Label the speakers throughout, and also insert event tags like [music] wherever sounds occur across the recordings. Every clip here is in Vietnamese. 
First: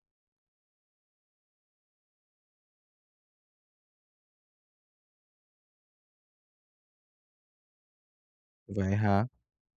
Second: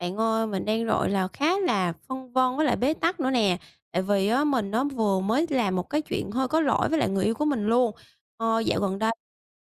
Speaker 1: Bạn ơi, mình đang gọi là khá là phân vân với lại bế tắc nữa nè. Tại vì á, mình nó vừa mới làm một cái chuyện hơi có lỗi với lại người yêu của mình luôn. Dạo
Speaker 2: Vậy
Speaker 1: gần đây
Speaker 2: hả?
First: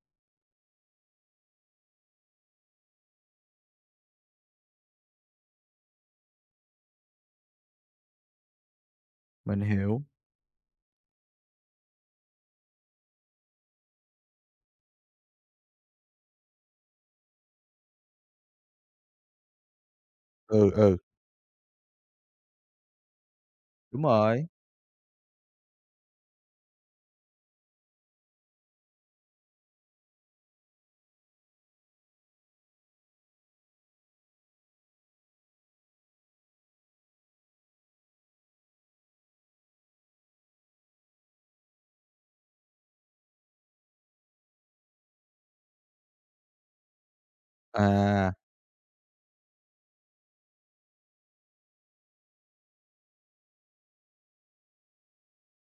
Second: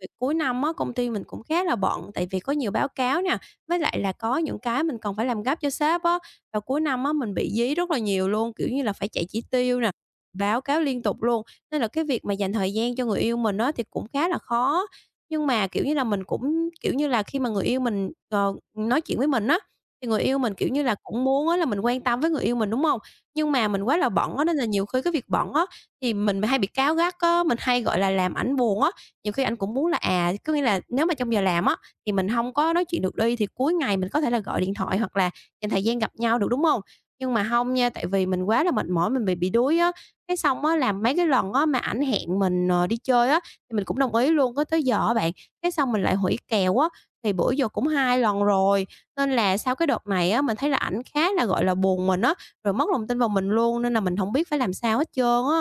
Speaker 1: việc cuối năm á, công ty mình cũng khá là bận tại vì có nhiều báo cáo nè, với lại là có những cái mình còn phải làm gấp cho sếp á. Và cuối năm á, mình bị dí rất là nhiều luôn, kiểu như là phải chạy chỉ
Speaker 2: Mình
Speaker 1: tiêu nè,
Speaker 2: hiểu.
Speaker 1: báo cáo liên tục luôn. Nên là cái việc mà dành thời gian cho người yêu mình á, thì cũng khá là khó. Nhưng mà kiểu như là mình cũng kiểu như là khi mà người yêu mình nói chuyện với mình á thì người yêu mình, kiểu
Speaker 2: Ừ,
Speaker 1: như là,
Speaker 2: ừ,
Speaker 1: cũng muốn á là mình quan tâm với người yêu mình, đúng hông? Nhưng mà mình quá
Speaker 2: đúng
Speaker 1: là bận á,
Speaker 2: rồi.
Speaker 1: nên là nhiều khi cái việc bận á, thì mình hay bị cáu gắt á, mình hay, gọi là, làm ảnh buồn á. Nhiều khi ảnh cũng muốn là, có nghĩa là nếu mà trong giờ làm á, thì mình hông có nói chuyện được đi, thì cuối ngày mình có thể là gọi điện thoại hoặc là dành thời gian gặp nhau được, đúng hông? Nhưng mà hông nha, tại vì mình quá là mệt mỏi, mình bị đuối á, cái xong á là mấy cái lần á mà ảnh hẹn mình, đi chơi á, thì mình cũng đồng ý luôn, cái tới giờ á bạn, cái xong mình lại hủy kèo á, thì bữa giờ cũng 2
Speaker 2: À,
Speaker 1: lần rồi. Nên là sau cái đợt này á, mình thấy là ảnh khá là, gọi là, buồn mình á, rồi mất lòng tin vào mình luôn nên là mình hổng biết phải làm sao hết trơn á.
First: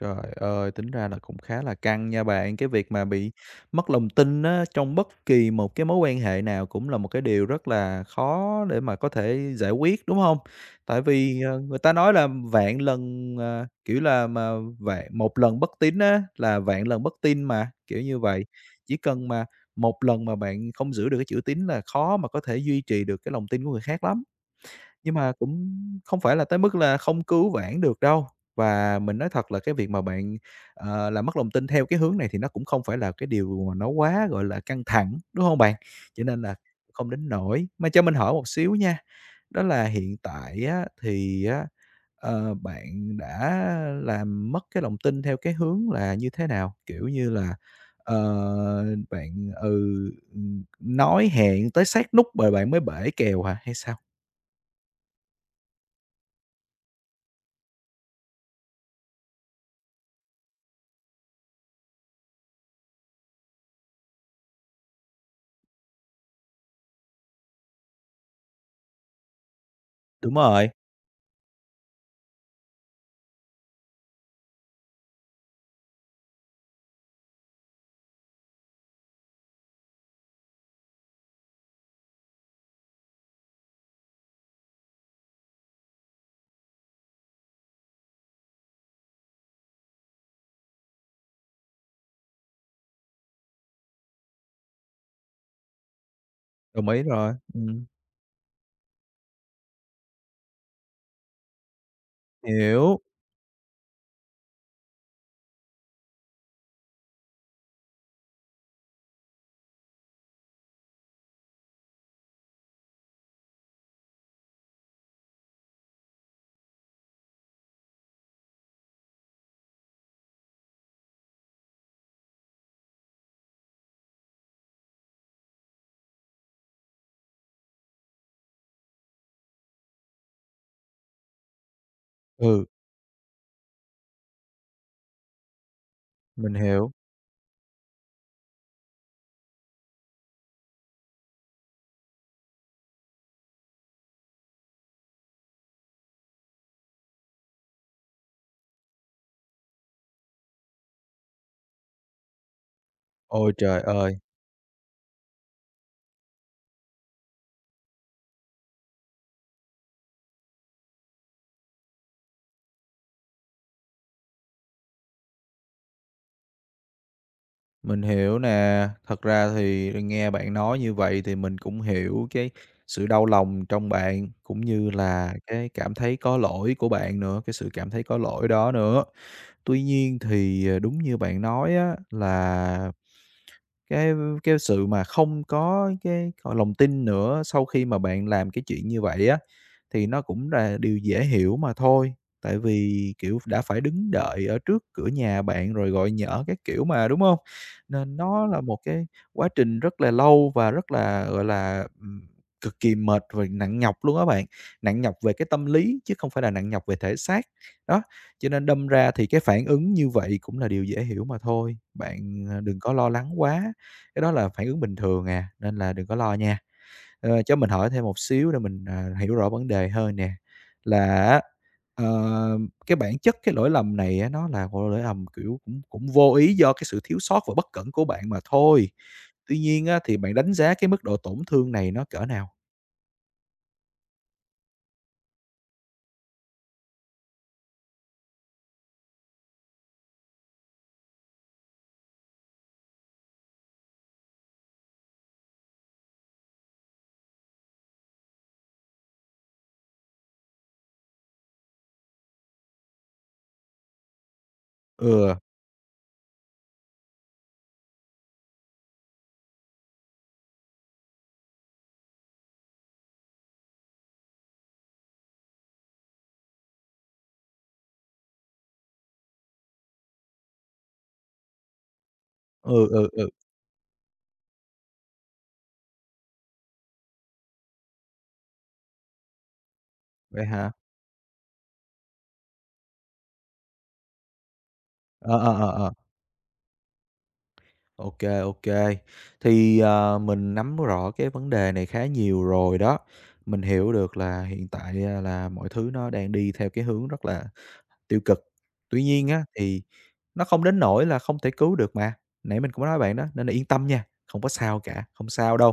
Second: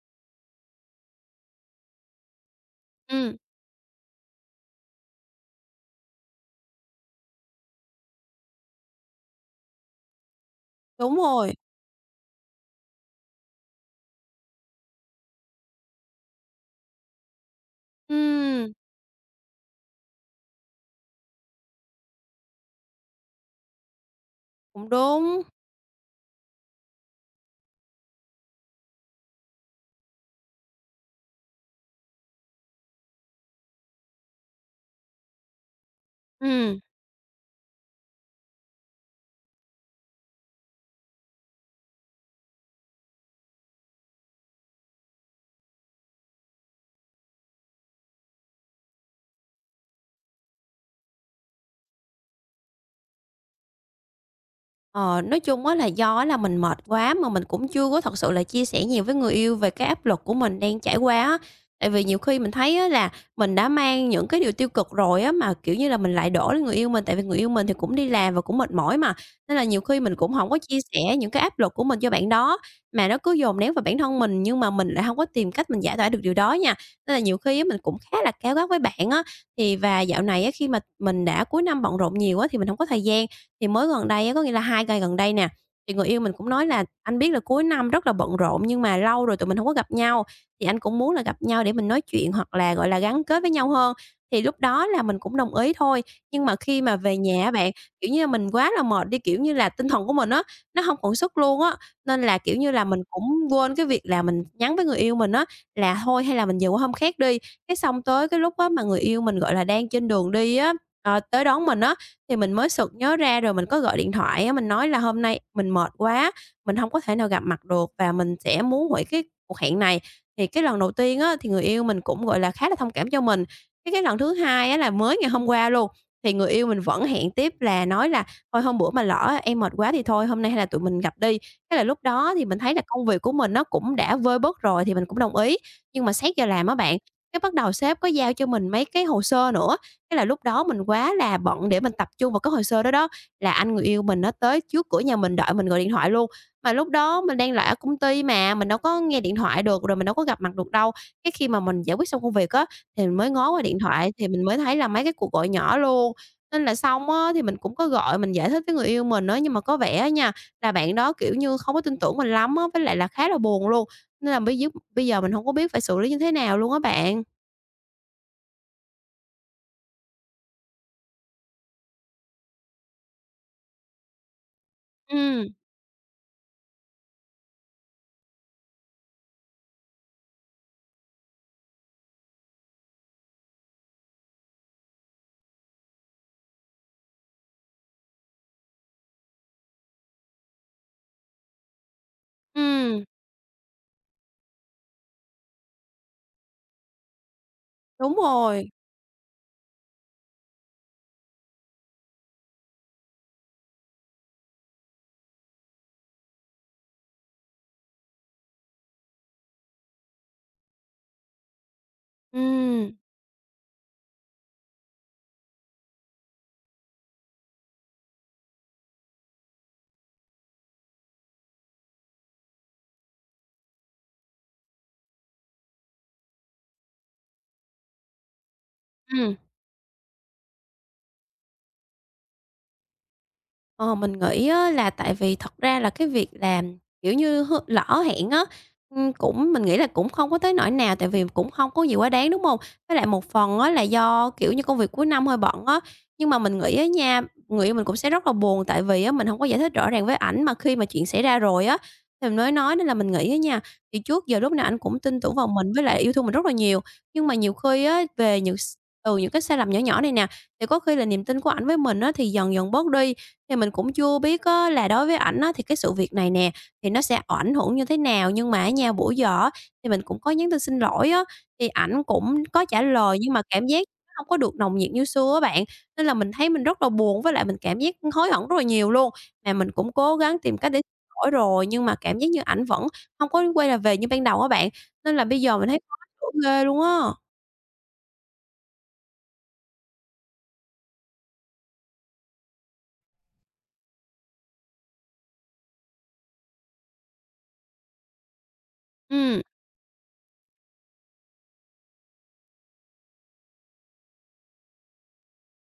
Speaker 2: trời ơi, tính ra là cũng khá là căng nha bạn. Cái việc mà bị
Speaker 1: Ừm,
Speaker 2: mất lòng tin á, trong bất kỳ một cái mối quan hệ nào cũng là một cái điều rất là khó để mà có thể giải quyết, đúng không? Tại
Speaker 1: đúng
Speaker 2: vì,
Speaker 1: rồi,
Speaker 2: người ta nói là vạn lần, kiểu là, mà vạn một lần bất tín á, là vạn lần bất tin mà, kiểu như vậy.
Speaker 1: ừm,
Speaker 2: Chỉ cần mà một lần mà bạn không giữ được cái chữ tín là khó mà có thể duy trì được cái lòng tin của người khác lắm.
Speaker 1: cũng
Speaker 2: Nhưng mà
Speaker 1: đúng,
Speaker 2: cũng không phải là tới mức là không cứu vãn được đâu. Và mình nói thật là cái việc mà bạn, làm mất lòng tin theo cái hướng này thì nó cũng không phải là cái điều mà nó quá, gọi là, căng thẳng, đúng không bạn? Cho nên là
Speaker 1: ừm.
Speaker 2: không đến nỗi. Mà cho mình hỏi một xíu nha, đó là hiện tại á thì á, bạn đã làm mất cái lòng tin theo cái hướng là như thế nào? Kiểu như là, ờ, bạn, nói hẹn tới sát nút rồi bạn mới bể kèo hả hay sao?
Speaker 1: Ờ, nói chung á là do á là mình mệt quá mà mình cũng chưa có thật sự là chia sẻ nhiều với người yêu về cái áp lực của mình đang trải qua á. Tại vì nhiều khi mình thấy á là mình đã mang những cái điều tiêu cực rồi á, mà, kiểu như là, mình lại đổ lên người yêu mình, tại vì người yêu mình thì cũng đi làm và cũng mệt mỏi mà, nên là nhiều khi mình cũng
Speaker 2: Đúng
Speaker 1: không có
Speaker 2: rồi.
Speaker 1: chia sẻ những cái áp lực của mình cho bạn đó, mà nó cứ dồn nén vào bản thân mình, nhưng mà mình lại không có tìm cách mình giải tỏa được điều đó nha. Nên là nhiều khi á mình cũng khá là cáu gắt với bạn á, thì và dạo này á khi mà mình đã cuối năm bận rộn nhiều á thì mình không có thời gian, thì mới gần đây á, có nghĩa là 2 ngày gần đây nè, thì người yêu mình cũng nói là "Anh biết là cuối năm rất là bận rộn nhưng mà lâu rồi tụi mình không có gặp nhau, thì anh cũng muốn là gặp nhau để mình nói chuyện hoặc là, gọi là, gắn kết với nhau hơn." Thì lúc đó là mình cũng đồng ý thôi, nhưng mà khi
Speaker 2: Đồng
Speaker 1: mà
Speaker 2: ý
Speaker 1: về
Speaker 2: rồi,
Speaker 1: nhà á bạn, kiểu như là, mình quá là mệt đi, kiểu như là, tinh thần của mình á, nó không còn sức luôn á, nên là, kiểu như là, mình
Speaker 2: hiểu,
Speaker 1: cũng quên cái việc là mình nhắn với người yêu mình á là "Thôi hay là mình về qua hôm khác đi." Cái xong tới cái lúc á mà người yêu mình, gọi là, đang trên đường đi á, tới đón mình á, thì mình mới sực nhớ ra rồi mình có gọi điện thoại á, mình nói là "Hôm nay mình mệt quá, mình không có thể nào gặp mặt được và mình sẽ muốn hủy cái cuộc hẹn này." Thì cái lần đầu tiên á, thì người yêu mình cũng, gọi là, khá là thông cảm cho mình. Cái lần thứ hai á, là mới ngày hôm qua luôn, thì người yêu mình vẫn hẹn tiếp là nói là "Thôi hôm bữa mà lỡ em mệt quá thì thôi, hôm nay hay là tụi mình gặp đi." Thế là lúc đó thì mình
Speaker 2: ừ,
Speaker 1: thấy là công việc của mình nó cũng đã vơi bớt rồi thì mình cũng đồng ý. Nhưng mà xét giờ
Speaker 2: mình
Speaker 1: làm á
Speaker 2: hiểu.
Speaker 1: bạn, cái bắt đầu sếp có giao cho mình mấy cái hồ sơ nữa, thế là lúc đó mình quá là bận để mình tập trung vào cái hồ sơ đó đó, là anh người yêu mình nó tới trước cửa nhà mình đợi mình gọi điện thoại luôn. Mà lúc đó mình đang lại ở công ty mà, mình đâu có nghe điện thoại được, rồi mình đâu có gặp mặt được đâu. Cái khi mà mình giải quyết xong công việc á, thì mình mới ngó
Speaker 2: Ôi
Speaker 1: qua điện
Speaker 2: trời
Speaker 1: thoại
Speaker 2: ơi,
Speaker 1: thì mình mới thấy là mấy cái cuộc gọi nhỏ luôn. Nên là xong á thì mình cũng có gọi mình giải thích với người yêu mình á, nhưng mà có vẻ á nha, là bạn đó, kiểu như, không có tin tưởng mình lắm á, với lại là khá là buồn luôn, nên là bây giờ mình không có biết phải xử lý như thế nào luôn á bạn.
Speaker 2: mình hiểu nè. Thật ra thì nghe bạn nói như vậy thì mình cũng hiểu cái sự đau lòng trong bạn, cũng như là
Speaker 1: Ừm,
Speaker 2: cái cảm thấy có lỗi của bạn nữa, cái sự cảm thấy có lỗi đó nữa. Tuy nhiên thì, đúng như bạn nói á là cái cái sự mà không có cái, gọi, lòng tin nữa sau khi mà bạn làm cái chuyện như vậy á, thì nó cũng là điều dễ hiểu mà thôi. Tại
Speaker 1: ừm,
Speaker 2: vì, kiểu, đã phải đứng đợi ở trước cửa nhà bạn rồi gọi nhỡ các kiểu mà, đúng không?
Speaker 1: đúng
Speaker 2: Nên nó là
Speaker 1: rồi.
Speaker 2: một cái quá trình rất là lâu và rất là, gọi là, cực kỳ mệt và nặng nhọc luôn á bạn, nặng nhọc về cái tâm lý chứ không phải là nặng nhọc về thể xác. Đó, cho nên đâm ra thì cái phản ứng như vậy cũng là điều dễ hiểu mà thôi, bạn, à, đừng
Speaker 1: Ừm,
Speaker 2: có lo lắng quá, cái đó là phản ứng bình thường à, nên là đừng có lo nha. Cho mình hỏi thêm một xíu để mình, hiểu rõ vấn đề hơn nè, là á, ờ, cái bản chất cái lỗi lầm này á, nó là một lỗi lầm, kiểu, cũng cũng vô ý do cái sự thiếu sót và bất cẩn của bạn mà thôi.
Speaker 1: ừm.
Speaker 2: Tuy nhiên á, thì bạn đánh giá cái mức độ tổn thương này nó cỡ nào?
Speaker 1: Ờ, mình nghĩ á là tại vì thật ra là cái việc làm, kiểu như, lỡ hẹn á, cũng mình nghĩ là cũng không có tới nỗi nào tại vì cũng không có gì quá đáng, đúng không? Với lại một phần á là do, kiểu như, công việc cuối năm hơi bận á, nhưng mà mình nghĩ á nha, người yêu mình cũng sẽ rất là buồn tại vì á mình không có giải thích rõ ràng với ảnh mà khi mà chuyện xảy ra rồi á, thì mình mới nói nên là mình nghĩ á nha, thì trước giờ lúc nào ảnh cũng tin tưởng
Speaker 2: Ừ,
Speaker 1: vào mình với lại yêu thương mình rất là nhiều, nhưng mà nhiều khi á về những s từ những cái sai lầm nhỏ nhỏ này nè, thì có khi là niềm tin của ảnh với mình á thì dần dần bớt đi. Thì mình cũng chưa biết á là đối với ảnh á thì cái sự việc này nè, thì nó sẽ ảnh hưởng như thế nào, nhưng mà ở nhà bữa giờ á thì mình cũng có nhắn tin xin lỗi á, thì ảnh cũng có trả
Speaker 2: ừ, ừ,
Speaker 1: lời
Speaker 2: ừ,
Speaker 1: nhưng mà cảm giác nó hông có được nồng nhiệt như xưa á bạn. Nên là mình thấy mình rất là buồn, với lại mình cảm giác hối hận rất là nhiều luôn. Mà mình cũng cố gắng
Speaker 2: vậy
Speaker 1: tìm cách
Speaker 2: hả?
Speaker 1: để xin lỗi rồi, nhưng mà cảm giác như ảnh vẫn không có quay là về như ban đầu á bạn, nên là
Speaker 2: Ờ,
Speaker 1: bây
Speaker 2: ờ,
Speaker 1: giờ mình
Speaker 2: ờ,
Speaker 1: thấy
Speaker 2: ờ,
Speaker 1: khó chịu ghê luôn á.
Speaker 2: ô kê. Thì, mình nắm rõ cái vấn đề này khá nhiều rồi đó, mình hiểu được là hiện tại, là mọi thứ nó đang đi theo cái hướng rất là tiêu cực. Tuy nhiên
Speaker 1: Ừm,
Speaker 2: á, thì nó không đến nỗi là không thể cứu được mà, nãy mình cũng nói bạn đó, nên là yên tâm nha, không có sao cả, không sao đâu.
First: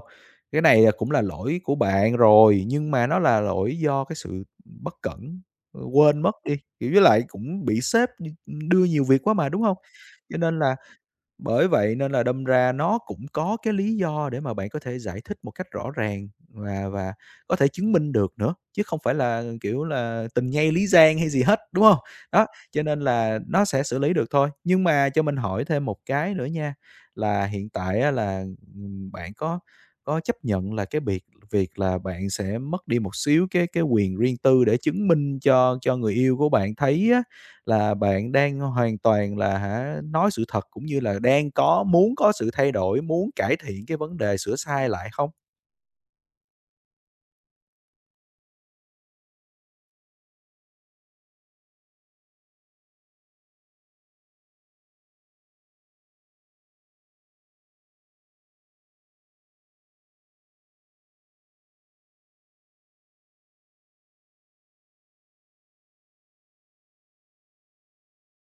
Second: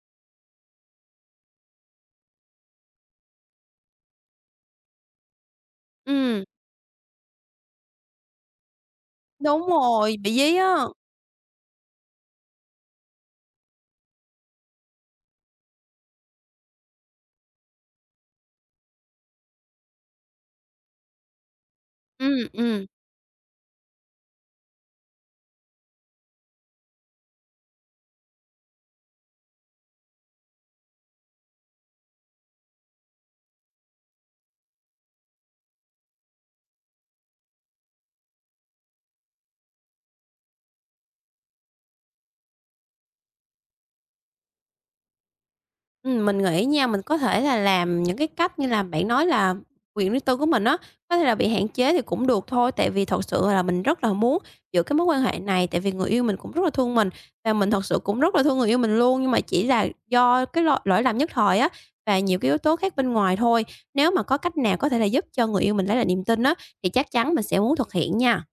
Speaker 2: Cái này là cũng là lỗi của bạn rồi, nhưng mà nó là lỗi do cái sự bất cẩn, quên mất
Speaker 1: ừm,
Speaker 2: đi, kiểu, với lại cũng bị sếp đưa nhiều việc quá mà, đúng
Speaker 1: đúng
Speaker 2: không?
Speaker 1: rồi, bị
Speaker 2: Cho
Speaker 1: dí
Speaker 2: nên là
Speaker 1: á.
Speaker 2: bởi vậy nên là đâm ra nó cũng có cái lý do để mà bạn có thể giải thích một cách rõ ràng và có thể chứng minh được nữa, chứ không phải là, kiểu là, tình nhây lý giang hay gì hết, đúng không? Đó,
Speaker 1: Ừm,
Speaker 2: cho
Speaker 1: ừm.
Speaker 2: nên là nó sẽ xử lý được thôi. Nhưng mà cho mình hỏi thêm một cái nữa nha, là hiện tại á là, bạn có chấp nhận là cái việc việc là bạn sẽ mất đi một xíu cái quyền riêng tư để chứng minh cho người yêu của bạn thấy á, là bạn đang hoàn toàn là hả, nói sự thật cũng như là đang có muốn có sự thay đổi, muốn cải thiện cái vấn đề sửa sai lại không?
Speaker 1: Mình nghĩ nha, mình có thể là làm những cái cách như là bạn nói là quyền riêng tư của mình á, có thể là bị hạn chế thì cũng được thôi, tại vì thật sự là mình rất là muốn giữ cái mối quan hệ này, tại vì người yêu mình cũng rất là thương mình và mình thật sự cũng rất là thương người yêu mình luôn, nhưng mà chỉ là do cái lỗi lỗi lầm nhất thời á và nhiều cái yếu tố khác bên ngoài thôi. Nếu mà có cách nào có thể là giúp cho người yêu mình lấy lại niềm tin á, thì chắc chắn mình sẽ muốn thực hiện nha.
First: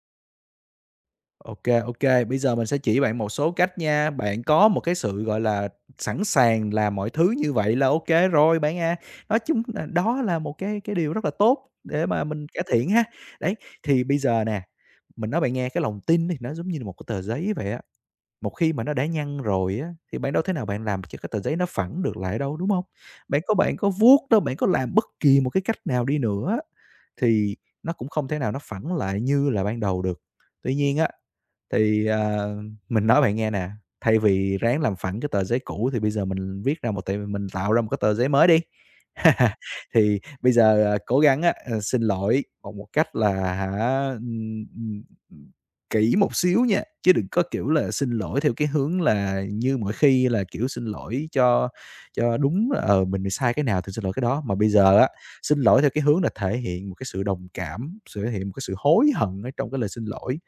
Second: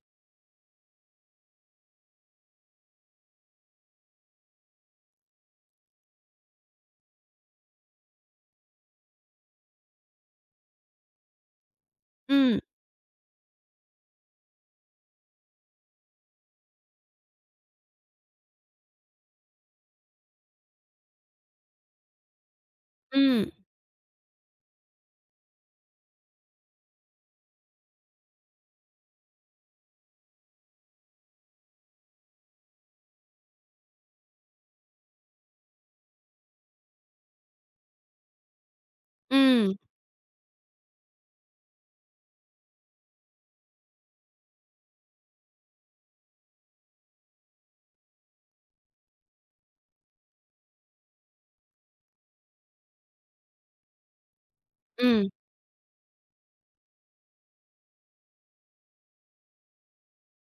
Speaker 2: OK, OK, bây giờ mình sẽ chỉ bạn một số cách nha. Bạn có một cái sự, gọi là, sẵn sàng làm mọi thứ như vậy là OK rồi bạn à. Nói chung là đó là một cái điều rất là tốt để mà mình
Speaker 1: Ừm,
Speaker 2: cải thiện ha. Đấy, thì bây giờ nè, mình nói bạn nghe cái lòng tin thì nó giống như là một cái tờ giấy vậy á. Một khi mà nó đã nhăn rồi á, thì bạn đâu thế nào bạn làm cho cái tờ giấy nó phẳng được lại đâu, đúng không? Bạn
Speaker 1: ừm,
Speaker 2: có bạn có vuốt đâu, bạn có làm bất kỳ một cái cách nào đi nữa thì nó cũng không thể nào nó phẳng lại như là ban đầu được. Tuy nhiên á, thì, mình nói bạn nghe nè, thay vì ráng làm phẳng cái tờ giấy cũ thì bây giờ mình viết ra một tờ mình tạo ra một cái tờ giấy mới đi. [laughs]
Speaker 1: ừm,
Speaker 2: Thì bây giờ, cố gắng á, xin lỗi bằng một cách là hả, kỹ một xíu nha, chứ đừng có, kiểu là, xin lỗi theo cái hướng là như mọi khi là, kiểu, xin lỗi cho đúng, là, mình sai cái nào thì xin lỗi cái đó. Mà bây giờ á
Speaker 1: ừm,
Speaker 2: xin lỗi theo cái hướng là thể hiện một cái sự đồng cảm, sự thể hiện một cái sự hối hận ở trong cái lời xin lỗi.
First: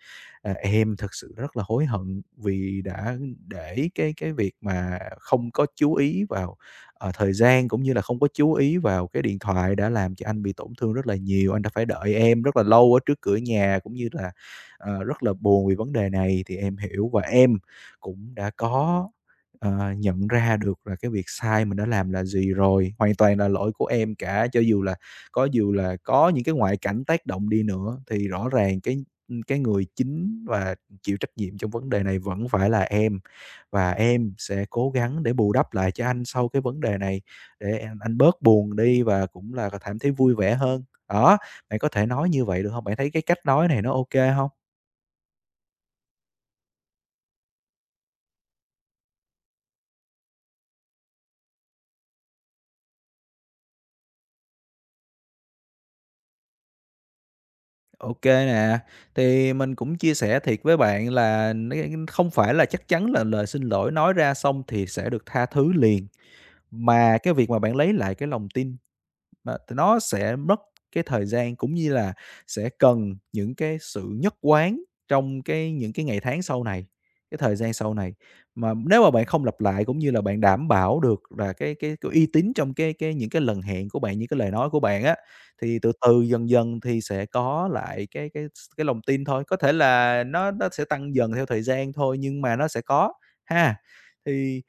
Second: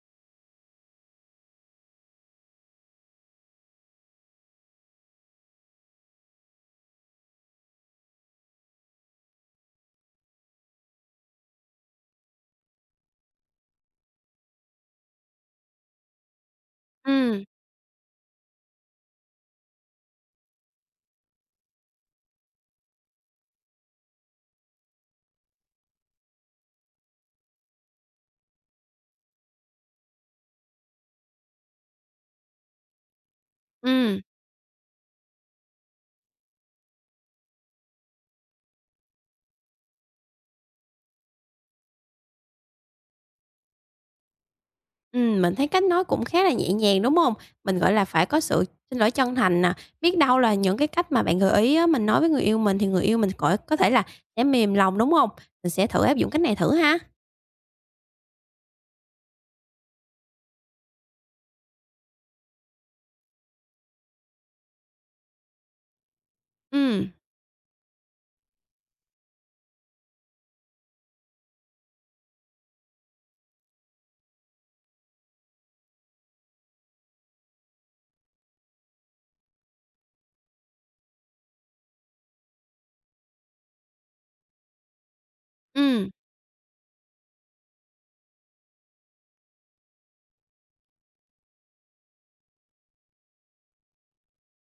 Speaker 2: "À, em thực sự rất là hối hận vì đã để cái việc mà không có chú ý vào, thời gian cũng như là không có chú ý vào cái điện thoại đã làm cho anh bị tổn thương rất là nhiều. Anh đã phải đợi em rất là lâu ở trước cửa nhà cũng như là, rất là buồn vì vấn đề này thì em hiểu và
Speaker 1: ừm,
Speaker 2: em cũng đã có nhận ra được là cái việc sai mình đã làm là gì rồi, hoàn toàn là lỗi của em cả. Cho dù là có những cái ngoại cảnh tác động đi nữa thì rõ ràng cái người chính và chịu trách nhiệm trong vấn đề này vẫn phải là em, và
Speaker 1: ừm.
Speaker 2: em sẽ cố gắng để bù đắp lại cho anh sau cái vấn đề này để anh bớt buồn đi và cũng là cảm thấy vui vẻ hơn." Đó, bạn có thể nói như vậy được không? Bạn thấy cái cách nói này nó ok không?
Speaker 1: Mình thấy cách nói cũng khá là nhẹ nhàng, đúng không? Mình, gọi là, phải có sự xin lỗi chân thành nè, biết đâu là những cái cách mà bạn gợi ý á, mình nói với người yêu mình thì người yêu mình có thể là sẽ mềm lòng, đúng không? Mình sẽ thử áp dụng cách này thử ha.
Speaker 2: OK nè, thì mình cũng chia sẻ thiệt với bạn là nó không phải là chắc chắn là lời xin lỗi nói ra xong thì sẽ được tha thứ liền,
Speaker 1: Ừm,
Speaker 2: mà cái việc mà bạn lấy lại cái lòng tin mà t nó sẽ mất cái thời gian cũng như là sẽ cần những cái sự nhất quán trong cái những cái ngày tháng sau này, cái thời gian sau này. Mà nếu mà bạn không lặp lại cũng như là bạn đảm bảo được là cái uy tín trong cái những cái lần hẹn của bạn, những cái lời nói của bạn á, thì từ
Speaker 1: ừm,
Speaker 2: từ, dần dần thì sẽ có lại cái lòng tin thôi. Có thể là nó sẽ tăng dần theo thời gian thôi nhưng mà nó sẽ có ha. Thì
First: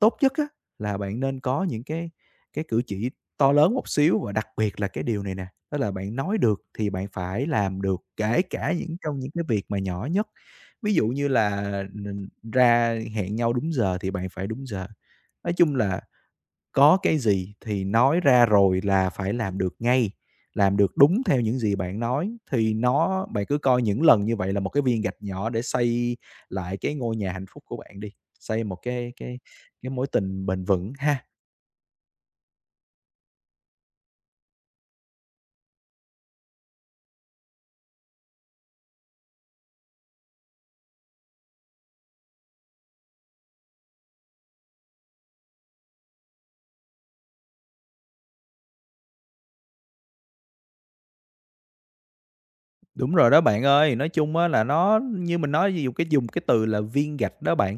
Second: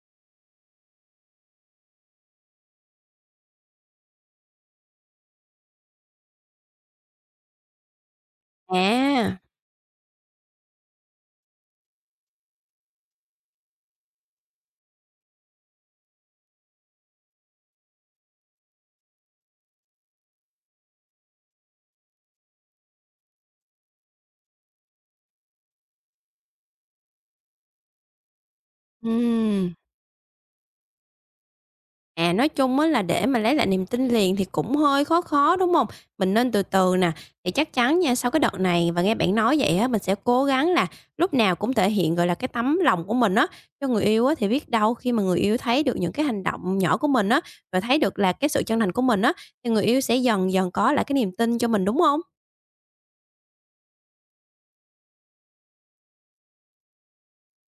Speaker 2: tốt nhất á, là bạn nên có những cái cử chỉ to lớn một xíu và đặc biệt là cái điều này nè, đó là bạn nói được thì bạn phải làm được, kể cả những trong những
Speaker 1: à,
Speaker 2: cái việc mà nhỏ nhất. Ví dụ như là, ừm, ra hẹn nhau đúng giờ thì bạn phải đúng giờ. Nói chung là có cái gì thì nói ra rồi là phải làm được ngay, làm được đúng theo những gì bạn nói, thì nó bạn cứ coi những lần như vậy là một cái viên gạch nhỏ để xây lại cái ngôi nhà hạnh phúc của bạn đi, xây một cái cái
Speaker 1: ừm.
Speaker 2: cái mối tình bền vững ha.
Speaker 1: À, nói chung á là để mà lấy lại niềm tin liền thì cũng hơi khó khó, đúng không? Mình nên từ từ nè, thì chắc chắn nha, sau cái đợt này và nghe bạn nói vậy á, mình sẽ cố gắng là lúc nào cũng thể hiện, gọi là, cái tấm lòng của mình á, cho người yêu á, thì biết đâu khi mà người yêu thấy được những cái hành động nhỏ của mình á, và thấy được là cái sự chân thành của mình á, thì người yêu sẽ dần dần có lại cái niềm tin cho mình, đúng không?
Speaker 2: Đúng rồi đó bạn ơi, nói chung á là nó như mình nói ví dụ cái dùng cái từ là viên gạch đó bạn.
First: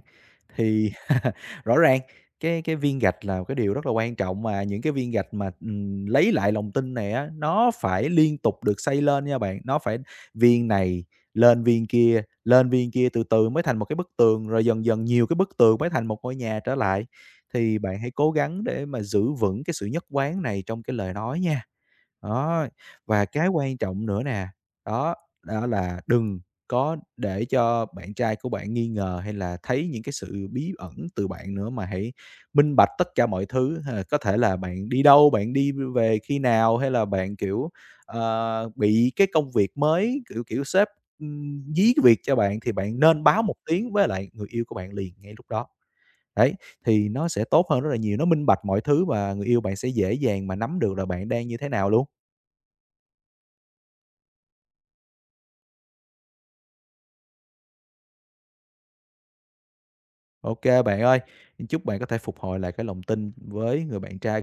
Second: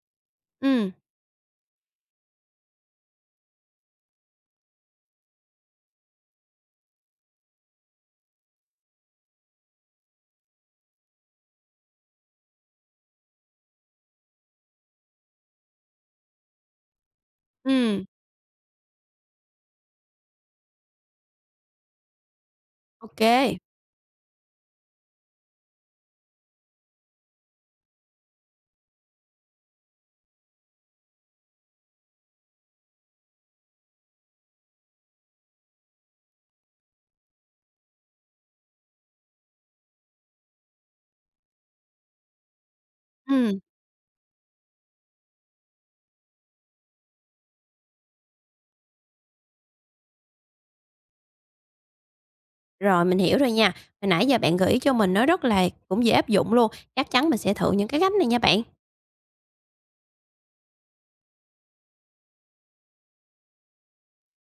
Speaker 1: Ừ,
Speaker 2: Thì [laughs] rõ ràng cái viên gạch là một cái điều rất là quan trọng mà những cái viên gạch mà, lấy lại lòng tin này á, nó phải liên tục được xây lên nha bạn. Nó phải viên này lên viên kia, từ từ mới thành một cái bức tường, rồi dần dần nhiều cái bức tường mới thành một ngôi nhà trở lại. Thì bạn
Speaker 1: ừ,
Speaker 2: hãy cố gắng để mà giữ vững cái sự nhất quán này trong cái lời nói nha. Đó, và cái
Speaker 1: OK,
Speaker 2: quan trọng nữa nè, đó, đó là đừng có để cho bạn trai của bạn nghi ngờ hay là thấy những cái sự bí ẩn từ bạn nữa, mà hãy minh bạch tất cả mọi thứ ha. Có thể là bạn đi đâu, bạn đi về khi nào hay là bạn, kiểu, bị cái công việc mới, kiểu kiểu, sếp, dí cái việc cho bạn thì bạn nên báo một
Speaker 1: ừ.
Speaker 2: tiếng với lại người yêu của bạn liền ngay lúc đó. Đấy, thì nó sẽ tốt hơn rất là nhiều, nó minh bạch mọi thứ và người yêu bạn sẽ dễ dàng mà nắm được là bạn đang như thế nào luôn.
Speaker 1: Rồi mình hiểu rồi nha. Hồi nãy giờ bạn gợi ý cho mình nó rất là cũng dễ áp dụng luôn, chắc chắn mình sẽ thử những cái cách này nha bạn.
Speaker 2: OK bạn ơi, chúc bạn có thể phục hồi lại cái lòng tin với người bạn trai.